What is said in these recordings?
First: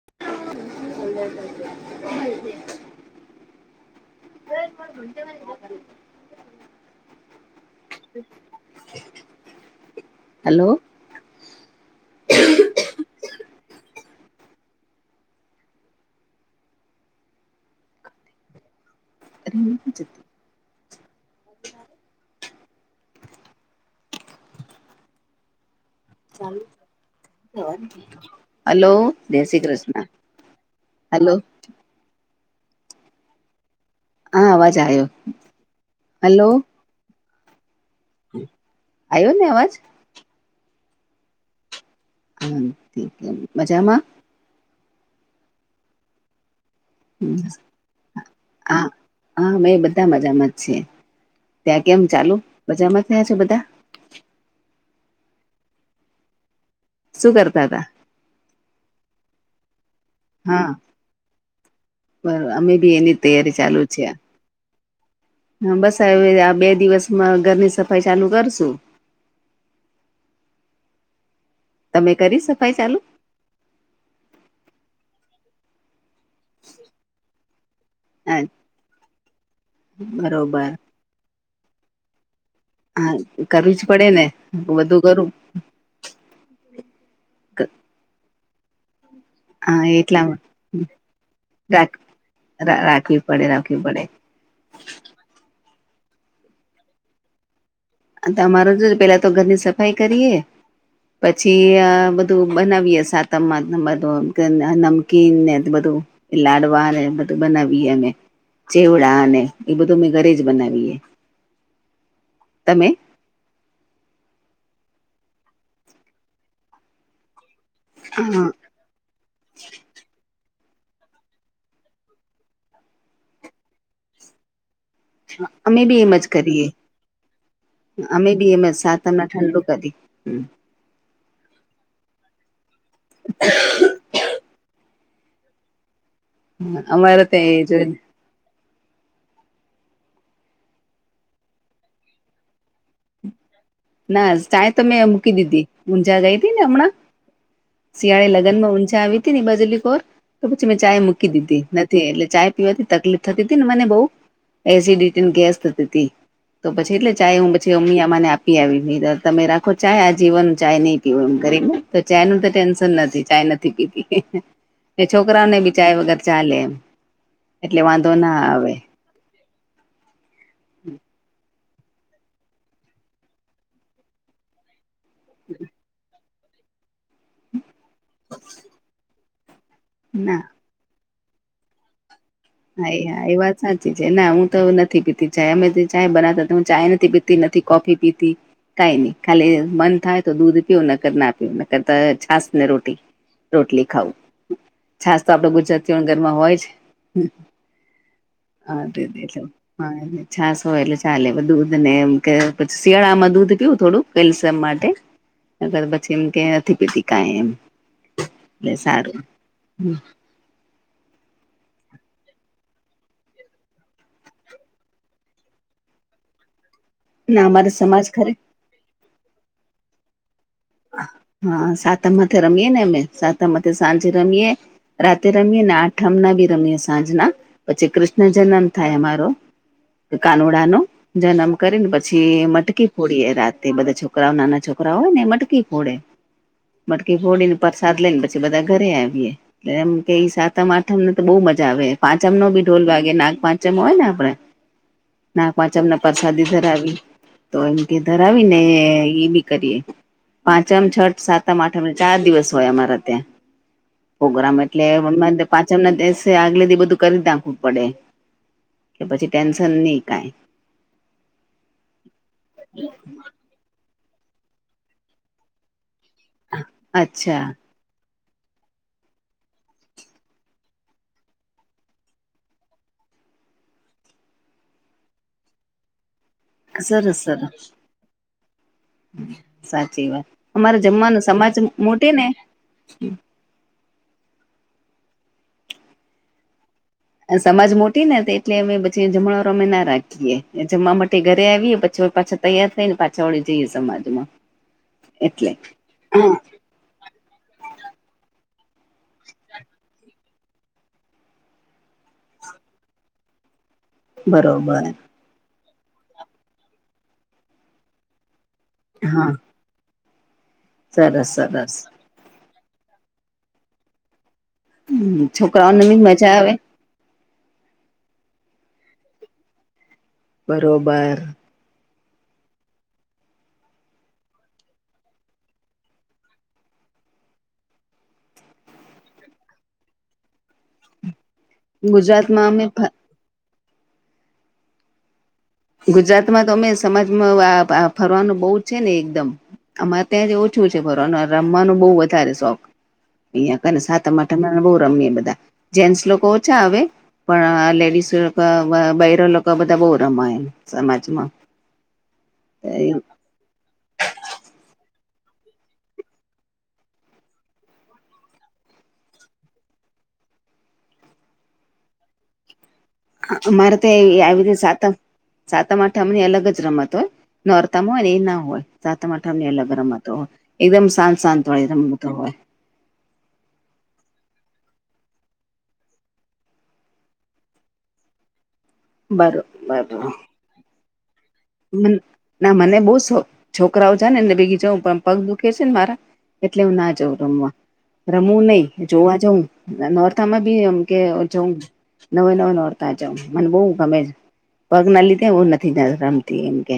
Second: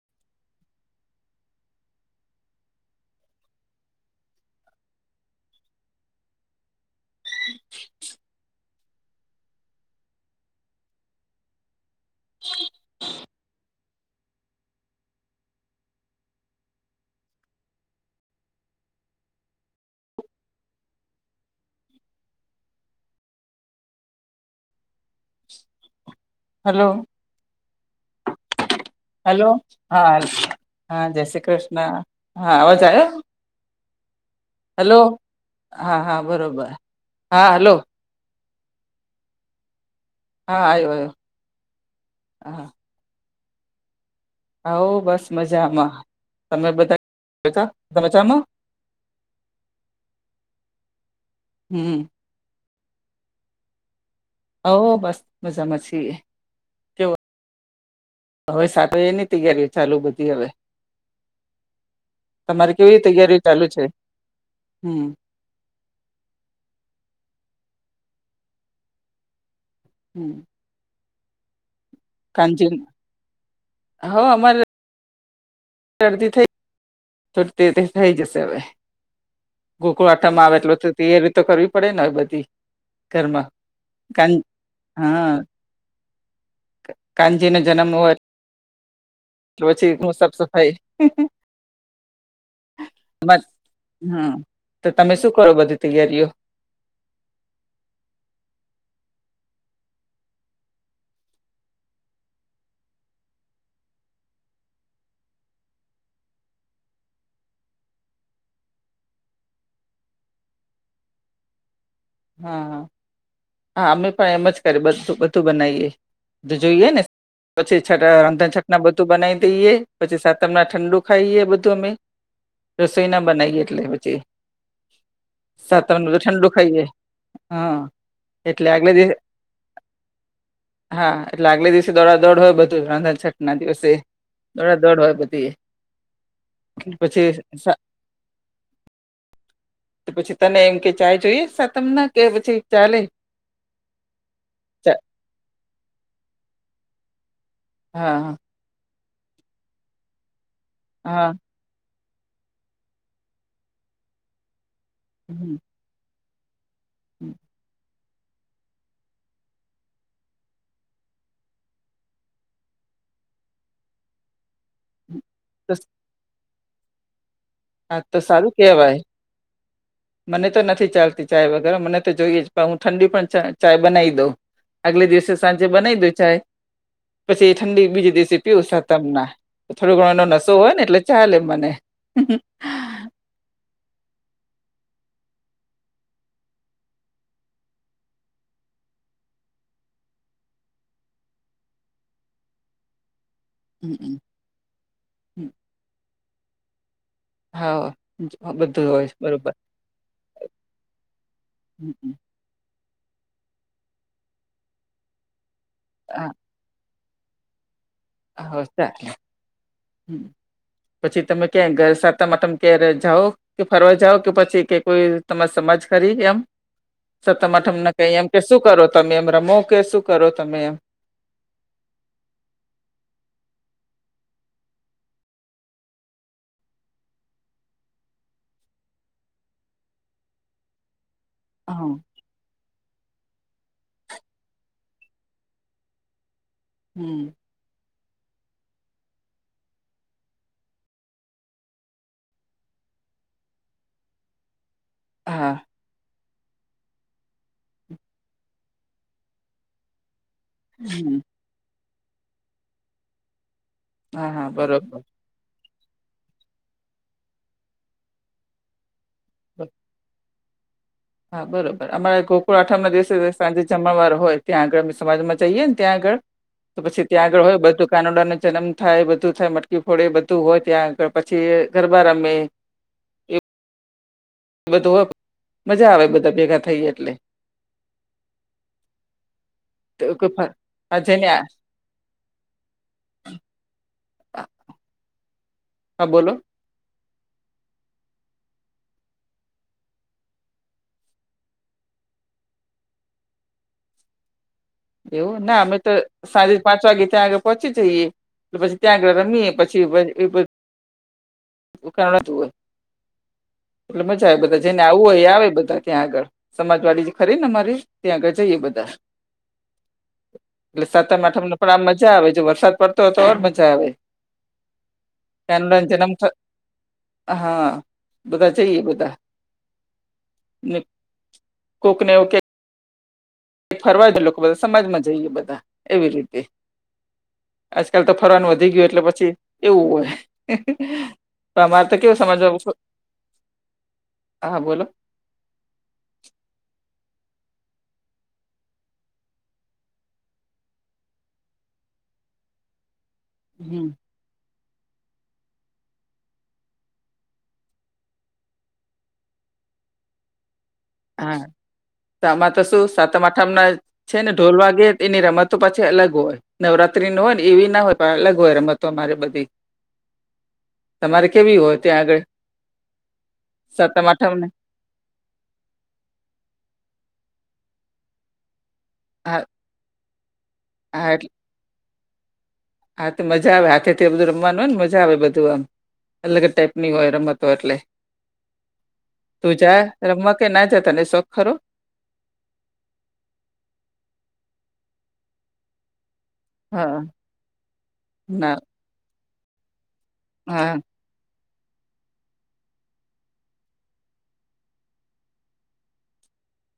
[inaudible] [inaudible] Hello. [inaudible] [unintelligible] [inaudible] Hello hello. જય hello Shri Krishna હા હા જય હલો શ્રી કૃષ્ણ હા આવાજ આયો હા અવાજ હલો આવ્યો હા હા બરાબર હા હલો. આયો ને અવાજ હા આયો આયો [unintelligible] મજામાં હઓ બસ મજામાં તમે બધા મજામાં હ હા મેં બધા મજામાં જ છીએ. ત્યાં હમ કેમ ચાલુ બજારમાં ગયા છો બધા ઓ બસ મજામાં છીએ કેવું શું કરતા હતા હવે સાત એની જ ત્યારી ચાલુ બધી હવે હા બર અમે તમારી બી કેવી એની તૈયારી ચાલુ છે હમ્મ હમ્મ બસ હ આ બે દિવસમાં ઘરની સફાઈ ચાલુ કરશુ હમ્મ તમે કરી સફાઈ ચાલુ [unintelligible] હ અમારે રશરદી થઈ થો તે રીતે થઈ હા જશે હવે ગોકળ આટામાં આવે બરોબર એટલે તો ત્યારી તો કરવી પડે ને હવે બધી હા ઘરમાં કરવી જ પડે ને કાન બધું કરું હનજી નો જનમ હોય એટલે હા પછી હું સાફ સફાઈ એટલામાં રાક રાખવી પડે રાખવી પડે હા તો તમે શું કરો બધી તૈયારીઓ તમારે જો પેલા તો ઘરની સફાઈ કરીએ પછી આ બધું બનાવીયએ સાતમ આઠમ બધું નમકીન ને બધું લાડવા અને બધું બનાવીએ અમે ચેવડા અને એ બધું અમે ઘરે જ બનાવીએ હા તમે હા અમે પણ એમ જ કરી બું બધું બનાવીએ બધું જોઈએ ને પછી છે તે હા રાંધન છ ના બધું બનાવી દઈએ પછી સાતમ ના ઠંડુ ખાઈએ બધું અમે રસોઈના બનાવીએ એટલે પછી અમે સાતમ બી એમ બધું જ ઠંડુ કરીએ ખાઈએ હા અમે બી એમ એટલે જ આગલે દિવસ સાતમને ઠંડુ કરીયે હમ્મ હા એટલે આગલે દિવસે દોડા દોડ હોય બધું રાંધાન છઠ ના દિવસે દોડા દડ હોય પછી અમારે પછી તો એ તો પછી તને એમ કે ચાય જોઈએ સા તમને કે પછી ચાલે ના ચા તો મેં મૂકી દીધી ઊંઝા ગઈ હતી ને હમણાં શિયાળે હા લગન માં ઊનજા આવી હતી ને બાજલી કોોર તો પછી મેં ચાય હા મૂકી દીધી થી એટલે ચાય પીવાથી તકલીફ થતી હતી ને મને બહ એસિડિટીને હમ, ગેસ થતી હતી તો પછી એટલે હમ, ચાય હું પછી અમા અમાને આપ પીવી આવી [unintelligible] તમે રાખો ચાય આ જીવનનું ચાય નહી પીવો એમ ગરીબ તો ચાય નું તો ટેન્શન નથી ચાય ને તો હમ. છોકરાઓને તો બી ચાય વગર ચાલેે એમ એટલે હા વાંધો તો ના સારું આવે કેવાય મને તો નથી ચાલતી ચાય વગેરે મને તો જોઈએ જ પણ હું ઠંડી પણ ચા ચાય બનાવી દઉં આગલે દિવસે સાંજે બનાવી દય ચાય પછી ઠંડી બીજ દિવસે પીવું સાતમ ના થોડો ઘણો એનો ના નસો હોય ને એટલે ચાલે મને હા એ હા એ વાત સાચી છે ના હું તો નથી પીતી ચાય અમે જે ચાય બનાતા હું ચાય નથી પી તી નથી કોફી પીતી કઈ નહી ખાલી મન થાય તો દૂધ પીવ નકર ના પીવ નકરતા છાસ ને રોટી રોટલી હમ, ખાવું છાસ તો હમ. આપડ ગુજરાતીઓ ના ઘરમાં હોય જ હા હા બધું હોય દધી બરોબર હા એ છાસ હો એટલે ચાલે દૂધ ને એમ હમ, કે પછી શિયાળામાં દૂધ પીવું થોડુંક કેલ્શિયમ માટે. નકર પછી એમ હા કે નથી પીતી. કાંઈ એમ, હા, એટલે ચાલે સારું. હમ્મ. હમ. પછી તમે ક્યાંય ઘર સાતમ આઠમ ક્યારે જાઓ? કે ફરવા જાવ કે પછી કે કોઈ તમાર સમાજ કરી એમ. ના સતમ અમારે આઠમને સમાજ કાંઈ એમ ખરે કે શું કરો તમે એમ રમો કે શું કરો તમે એમ? હા. સાતમથે રમીએ ને અમે. સાતમથે સાંજે રમીએ. રાતે રમીએ ને આઠમ ના ભી રમીએ સાંજના. પછી કૃષ્ણ જન્મ થાય અમારો. તો કાનુડાનો જન્મ કરી ન હા પછી એ મટકી ફોડીએ રાતે, બધા છોકરાઓ નાના છોકરાઓ હોય ને એ મટ કી ફોડે. મટકી હમ ફોડીન પરસાદ લઈન પછી બધા ઘરે આવીએ. એમ કેઈ સાતમ આઠમ ને તો બહુ મજા આવે, પાંચમ નો ભી ઢોલ વાગે, નાગ પાંચમ હોય ને આપડે. [inaudible] હા નાગ પાંચમ ના પ્રસાદી ધરાવી, તો તે ધરાવીને એ બી કરીએ. પાંચમ, હમ છઠ, સાતમ, આઠમ ચાર દિવસ હોય અમારે ત્યાં. હા હા પોગ્રામ એટલે બરોબર મન તો પાંચમ ના દિવસે આગલે દી બધું કરી જ નાખવું પડે. કે પછી ટેન્શન નહીં કાંઈ. હા બરોબર. અમારા ગોકુળ આઠમના દિવસે [unintelligible] સાંજે જમણવાર હોય, ત્યાં આગળ અમે સમાજમાં જઈએ ને ત્યાં આગળ તો પછી ત્યાં અચ્છા આગળ હોય. બધું કાનડાનો જન્મ થાય, બધું થાય, મટકી ફોડે, બધું હોય ત્યાં આગળ, પછી ગરબા રમે. ઈ બધું હોય. મજા આવે બધા ભેગા હા થઈએ એટલે સરસ સર. સાચી વાત. અમારે હા જમવાનું જેને હા સમાજ મોટે ને હા બોલો. આ સમાજ મોટી ને તો એટલે અમે પછી જમણવાર અમે ના રાખીએ, ને જમવા માટે ઘરે આવીએ પછી પાછા તૈયાર થઈ ને પાછા વળી જઈએ સમાજમાં. એવું! એટલે ના અમે તો સારી પાંચ વાગે ત્યાં આગળ પહોંચી જઈએ, ને પછી ત્યાં આગળ રમીએ પછી [unintelligible] [unintelligible] હોય, એટલે મજા આવે. બધા જેને બરોબર આવું હોય ઈ આવે બધા ત્યાં આગળ. સમાજવાડી જે ખરી ને અમારી ત્યાં આગળ જઈએ બધ હા. એટલે સાતમ સરસ આઠમને પણ સરસ આમ મજા આવે, જો વરસાદ પડતો હોય તો ઓર મજા આવે. હમ્મ. છોકરાઓ કાનુડા બી જન્મ મજા આવે. હા. બધા જઈએ બધા. ને બરોબર. કોકને એવું કે [unintelligible] ફરવા લોકો બધા સમાજમાં જઈએ બધા એવી રીતે. આજકાલ તો ફરવાનું વધી ગયું, એટલે પછી એવું હોય. તો અમારે તો કેવું સમાજ ગુજરાતમાં અમે ફ [unintelligible] હા બોલો. ગુજરાતમાં તો અમે સમાજમાં આ-આ ફરવાનું બહુ જ છે ને એકદમ. અમારે ત્યાં જે ઓછું છે ફરવાનું, આ રમવાનું બહું વધારે શોખ. અહિયાં કને હમ સાતમ આ ઠમ માં બહું રમીએ બધા. જેન્ટસ લોકો ઓછા આવે પણ આ લેડીસ લોકો બ-બ બૈરા લોકો બધા બહુ રમાઈ. હા. તો આમાં તો શું સાતમ આઠ ઠમના છે ને ઢોલ વાગે એની રમતો પાછી અલગ હોય. નવરાત્રી ન હોય ને એવી ના હોય પણ અલગ હોય રમતો અમારે બધી તમારે કેવી હોય ત્યાં આગળ અ અમારે ત્યાં સાતમ એવી આ આઠમ ને રીતે સાતમ સાતમ આઠમની અલગ જ રમત હોય નોરતામાં હોય ને એ ના હોય સાતમ હા આઠમની અલગ રમતો હોય એકદમ હા શાંત એટલે શાંત વાળી રમતો હોય. હા તો મજા આવે હાથે થી બધું રમવાનું હોયને મજા આવે બધું આમ અલગ જ ટાઈપ ની હોય રમતો હોય એટલે તું જા બરોબર રમવા કે ના જા તને શોખ ખરો ના મને બહુ શોક છોકરાઓ જા નેને ભેગી જઉ પણ પગ દુખે છે ને મારા એટલે હું ના હા જઉં રમવા રમું ના નહી જોવા જઉં ના નોરતામાં બી હા એમ કે જઉ. નવે નવે નોરતા જઉ મને બહુ ગમે છે પગ ના લીધે હું નથી અ રમતી એમ. કે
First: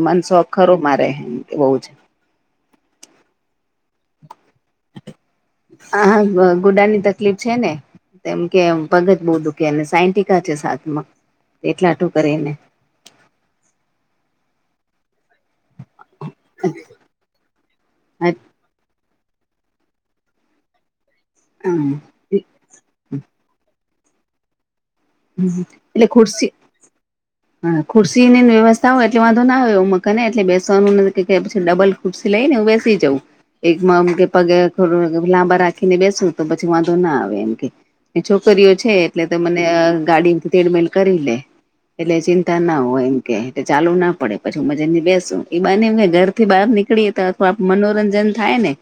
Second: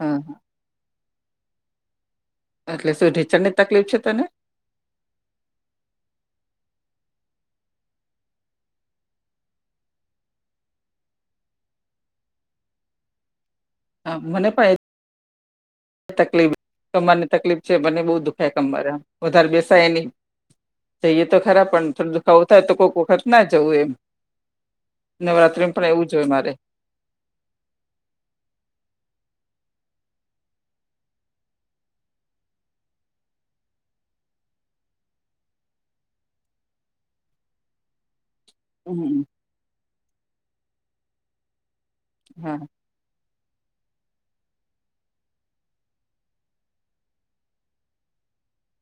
હા શોખ ખરું મારે કે બઉજ. એટલે શું ઢીચણ ની તકલીફ છે તને હા વુ ગુડાની તકલીફ છે ને. તેમકે એમ પગજ બહુ દુખે અને સાયન્ટિકા છે સાથમાં એટલા હાટુ કરીને હા મને પણ એજ. તકલીફ કમર ને તકલીફ છે મને બહુ દુખે કમરાઆ વધારે બેસાય નહી જઈએ તો ખરા પણ થોડું દુખ આવું એટલે થાય તો કોક વખત ના જવું એમ નવરાત્રીમાં પણ એવું જ હોય ખુરશી મારે હા ખુરશી ની ને વ્યવસ્થા હોય એટલે વાંધો ના આવે ઉમાકને એટલે બેસવાનું કે કાય પછી ડબલ ખૂરસી લઈને હું બેસી જઉું. એકમા આમ પગે લાંબા રાખીને બેસું તો પછી વાંધો ના આવે એમ કે. છોકરીઓ છે હમ એટલે તે મને અ ગાડીથી તેડમેલ કરીલે. એટલે હા ચિંતા ના હોય એમ. કેહતે ચાલુ ના પડે પછી ઉમા જઈ બેસું ઈ બહાને અમે ઘર થી બહાર નીકળી તા પણ મનોરંજન થાય ને.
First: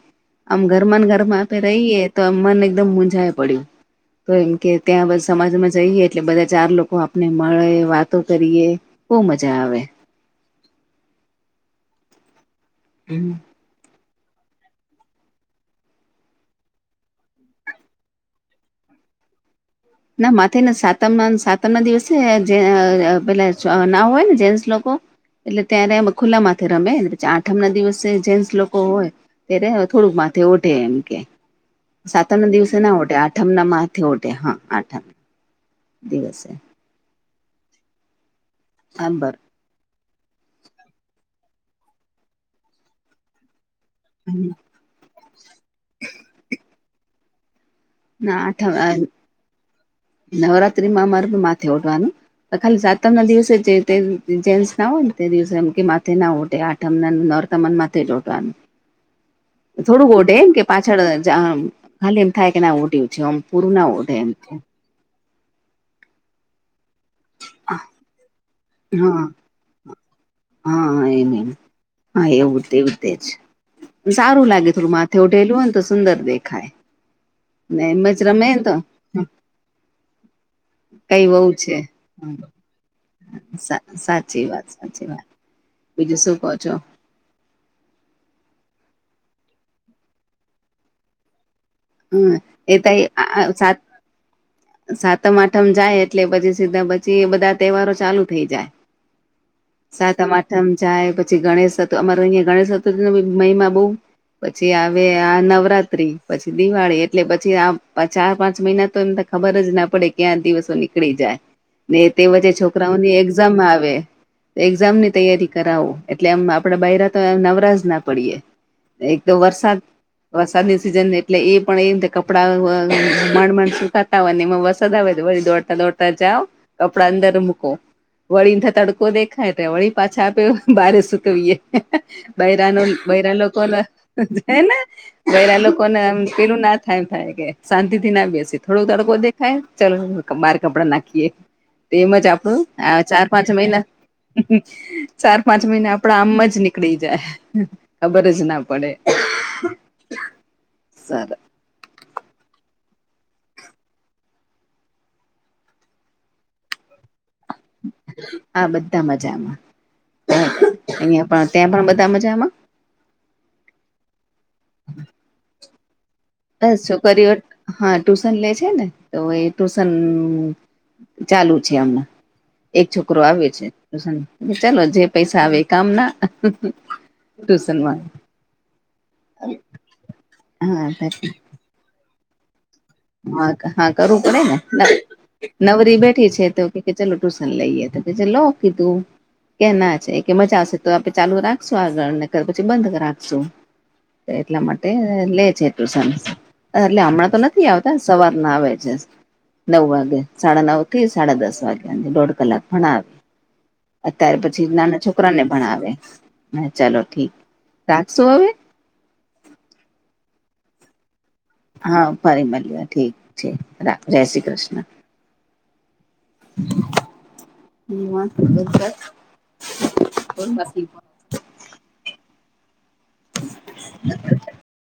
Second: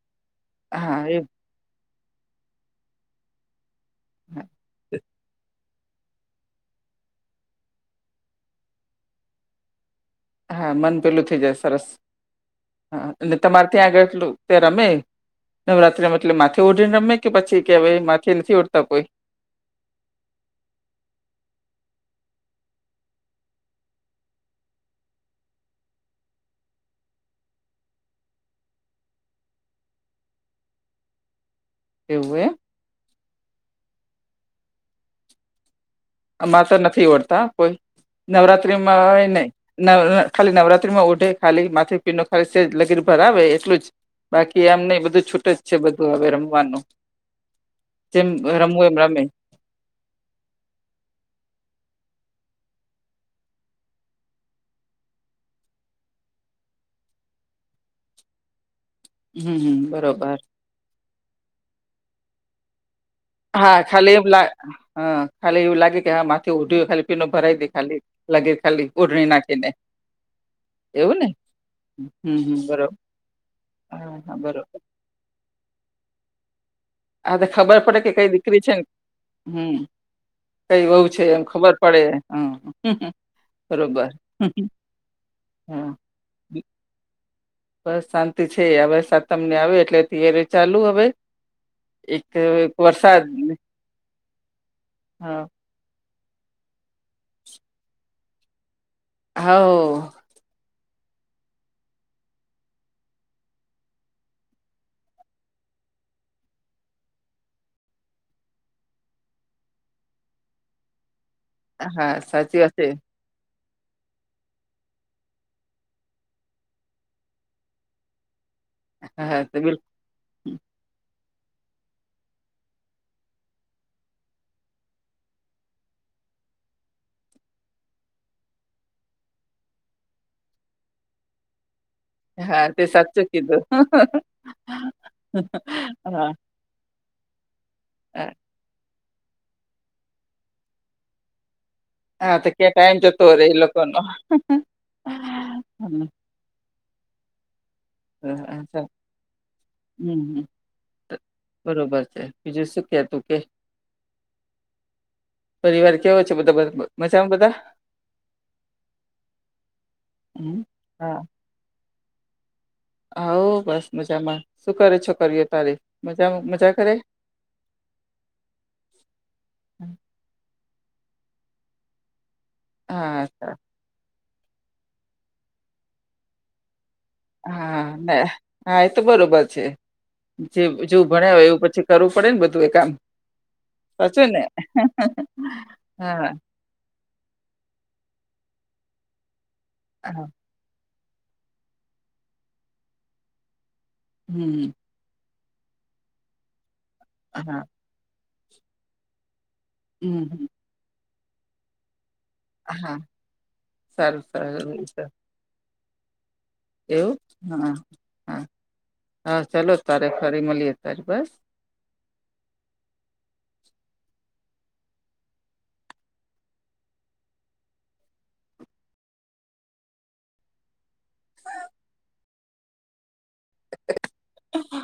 આમ હા ઘરમાં એ ઘરમાં આપે રહીએ તો આ મન એકદમ મુંઝાય પડ્યું. તો એમ કે ત્યાં બ સમાજમાં જઈએ. એટલે બધા ચાર લોકો આપને મળે વાતો કરીએ બહુ મજા આવે. હા મન પેલું થઈ જાય સરસ હા અને તમારે ત્યાં આગળ એટલું તે રમે નવરાત્રી મતલબ માથે ઓઢીને રમે કે પછી કહેવાય માથે નથી ઓઢતા કોઈ ના માથે ને સાતમ સાતમ ના દિવસે જે અ પેલા ના હોય ને જેન્સ લોકો એટલે ત્યારે અમે ખુલ્લા માથે રમે પછી આઠમ ના દિવસે જેન્સ લોકો હોય ત્યારે હવે થોડુંક માથે ઓઢે એમ કે. એવું સાતમ ના એમ દિવસે ના ઓઢે આઠમ ના માથે ઓઢે હા આઠમ દિવસે અમાર તો નથી ઓઢતા કોઈ નવરાત્રીમાં હોય આંબર નહીં નવ અ ખાલી નવરાત્રી માં ઓઢે ખાલી માથે પીનુ ખાલી સેજ લગીર ભરાવે એટલું જ બાકી આમ નહિ બધું છૂટ જ છે બધું હવે રમવાનું જેમ ના આઠમ અ રમવું એમ રમે નવરાત્રી માં અમાર માથે ઓઢવાનું અ ખાલી સાતમ ના દિવસે જે તે જેન્સ ના હોય ને તે દિવસે એમ કે માથે ના ઓઢે આ. તમને નોરતાં મ માથે જ ઓઢવાનું. હમ હમ થોડુંક બરોબર ઓઢે એમ કે પાછળ જ આમ ખાલી એમ થાય કે ના ઓઢ્યું છે ઓમ હા ખાલી એવું લાગ. હા ખાલી એવું લાગે કે હા માથે ઓઢિયુ ખાલી પીનો ભરાય દે ખાલી લગીર ખાલી હા ઓઢડી નાખી દે. હા એમ એમ હા હમ હમ એવું બરોબર તેવું તેજ હા હા સારું લાગે બરોબર થોડું મા થે ઓઢેલું હોય ને તો સુંદર દેખાય આ તો ખબર ને પડે એમ કે કઈ જ રમે ને દીકરી તો છે હમ કઈ બહું છે એમ ખબર પડે હ સા સાચી વાત સાચી વાત હા બીજું શું કહો છો બસ શાંતિ છે આવે સાતમને આવે એટલે થઇરી ચાલુ હવે હ એક એ ત વરસાદ સાત સાતમ હા આઠમ જાય એટલે પછી સીધા પછી એ બધા તહેવારો ચાલુ થઇ જાય હાવ સાતમ આઠમ જાય પછી ગણેશ ચતુર અમાર અહીયા ગણેશ ચતુર્થી મહિમા બહુ પછી આવે આ નવરાત્રી પછી દિવાળી એટલે પછી આ ચાર પાંચ મહિના તો એમ ત ખબર જ ના પડે ક્યાં દિવસો નીકળી જાય ને હા તે વચ્ચે સાચી વાત છે છોકરાઓની એક ઝામ આવે એક્ઝામ ની તૈયારી કરાવો એટલે એમ આપડા બયરા તો નવરાજ ના પડીએ એક તો હા વરસાદ બિલકુલ વરસાદની સિઝન ને એટલે એ પણ એ કપડાં માંડ માંડ સુતા ની એમાં વસદ આવે દોડતા દોડતા જાવ કપડા અંદર મૂકો વળી ને તડકો દેખાય ત વળી પાછા આપે બારે સુકવીએ હા બયરા નો તે સાચું બયરા કીધું લોકોનો છે ને બયરા લોકોને એમ હા પેલું ના થાયમ થાય કે શાંતિ થી અ, ના બેસી થોડો તડકો દેખાય ચલો બાર કપડા નાખીએ તેમજ હા તો આપડુ ક્યાં ટાઈમ આ ચાર જતો રે પાંચ એ મહિના લોકોનો. ચાર પાંચ મહિના આપડા આમ જ ની થી જાય ખબર જ ના પડે હમ્મ સરસ બરોબર છે બીજું શું કેતો કે પરિવારમાં કેવો છે બધા બરાબર મજામાં બધા? હા બધા મજામાં હમ્મ અહિંયા પણ ત્યાં પણ બધા મજામાં? હવ બસ મજામાં શું કરે છોકરીઓ તારી? મજામાં મજા બસ કરે છોકરીઓ હા ટુશન લે છે ને તો એ ટુશન ચાલુ છે અમણાં એક છોકરો હા આવે અચ્છા. છે ટ્યુશન ચાલો જે પૈસા આવે કામ ના ટ્યુશનમાં હા હા એ તો બરોબર છે જે હા જો ભણ્યા હોય એવું પછી કરૂ પડે ને બધું એ કામ હા હા કરવું પડે ને નવરી બેઠી હા છે તો કે કે ચલો ટ્યુશન લઈએ તો કે ચલો કીધું કેના છે હા કે મજાશે આવશે તો આપે ચાલુ રાખશું આગળ પછી બંધ રાખશું એટલા હમ્મ માટે તે લે છે ટ્યુશન એટલે અમણાં તો હા નથી આવતા સવારના આવે છે. નવ વાગે હમ્મ સાડા નવથી સાડા દસ વાગ્યા દોડ કલાક હા ભણાવે સારું અત્યારે પછી સારું નાના છોકરાને ભણાવે. હા ચાલો એવું ઠીક હા રાખશો હા અવે હા ચાલો તારે ફરી મળીએ તરી બસ હા ફરી મળીએ ઠીક છે રા જય શ્રી કૃષ્ણ. [inaudible] [inaudible] [inaudible] [inaudible]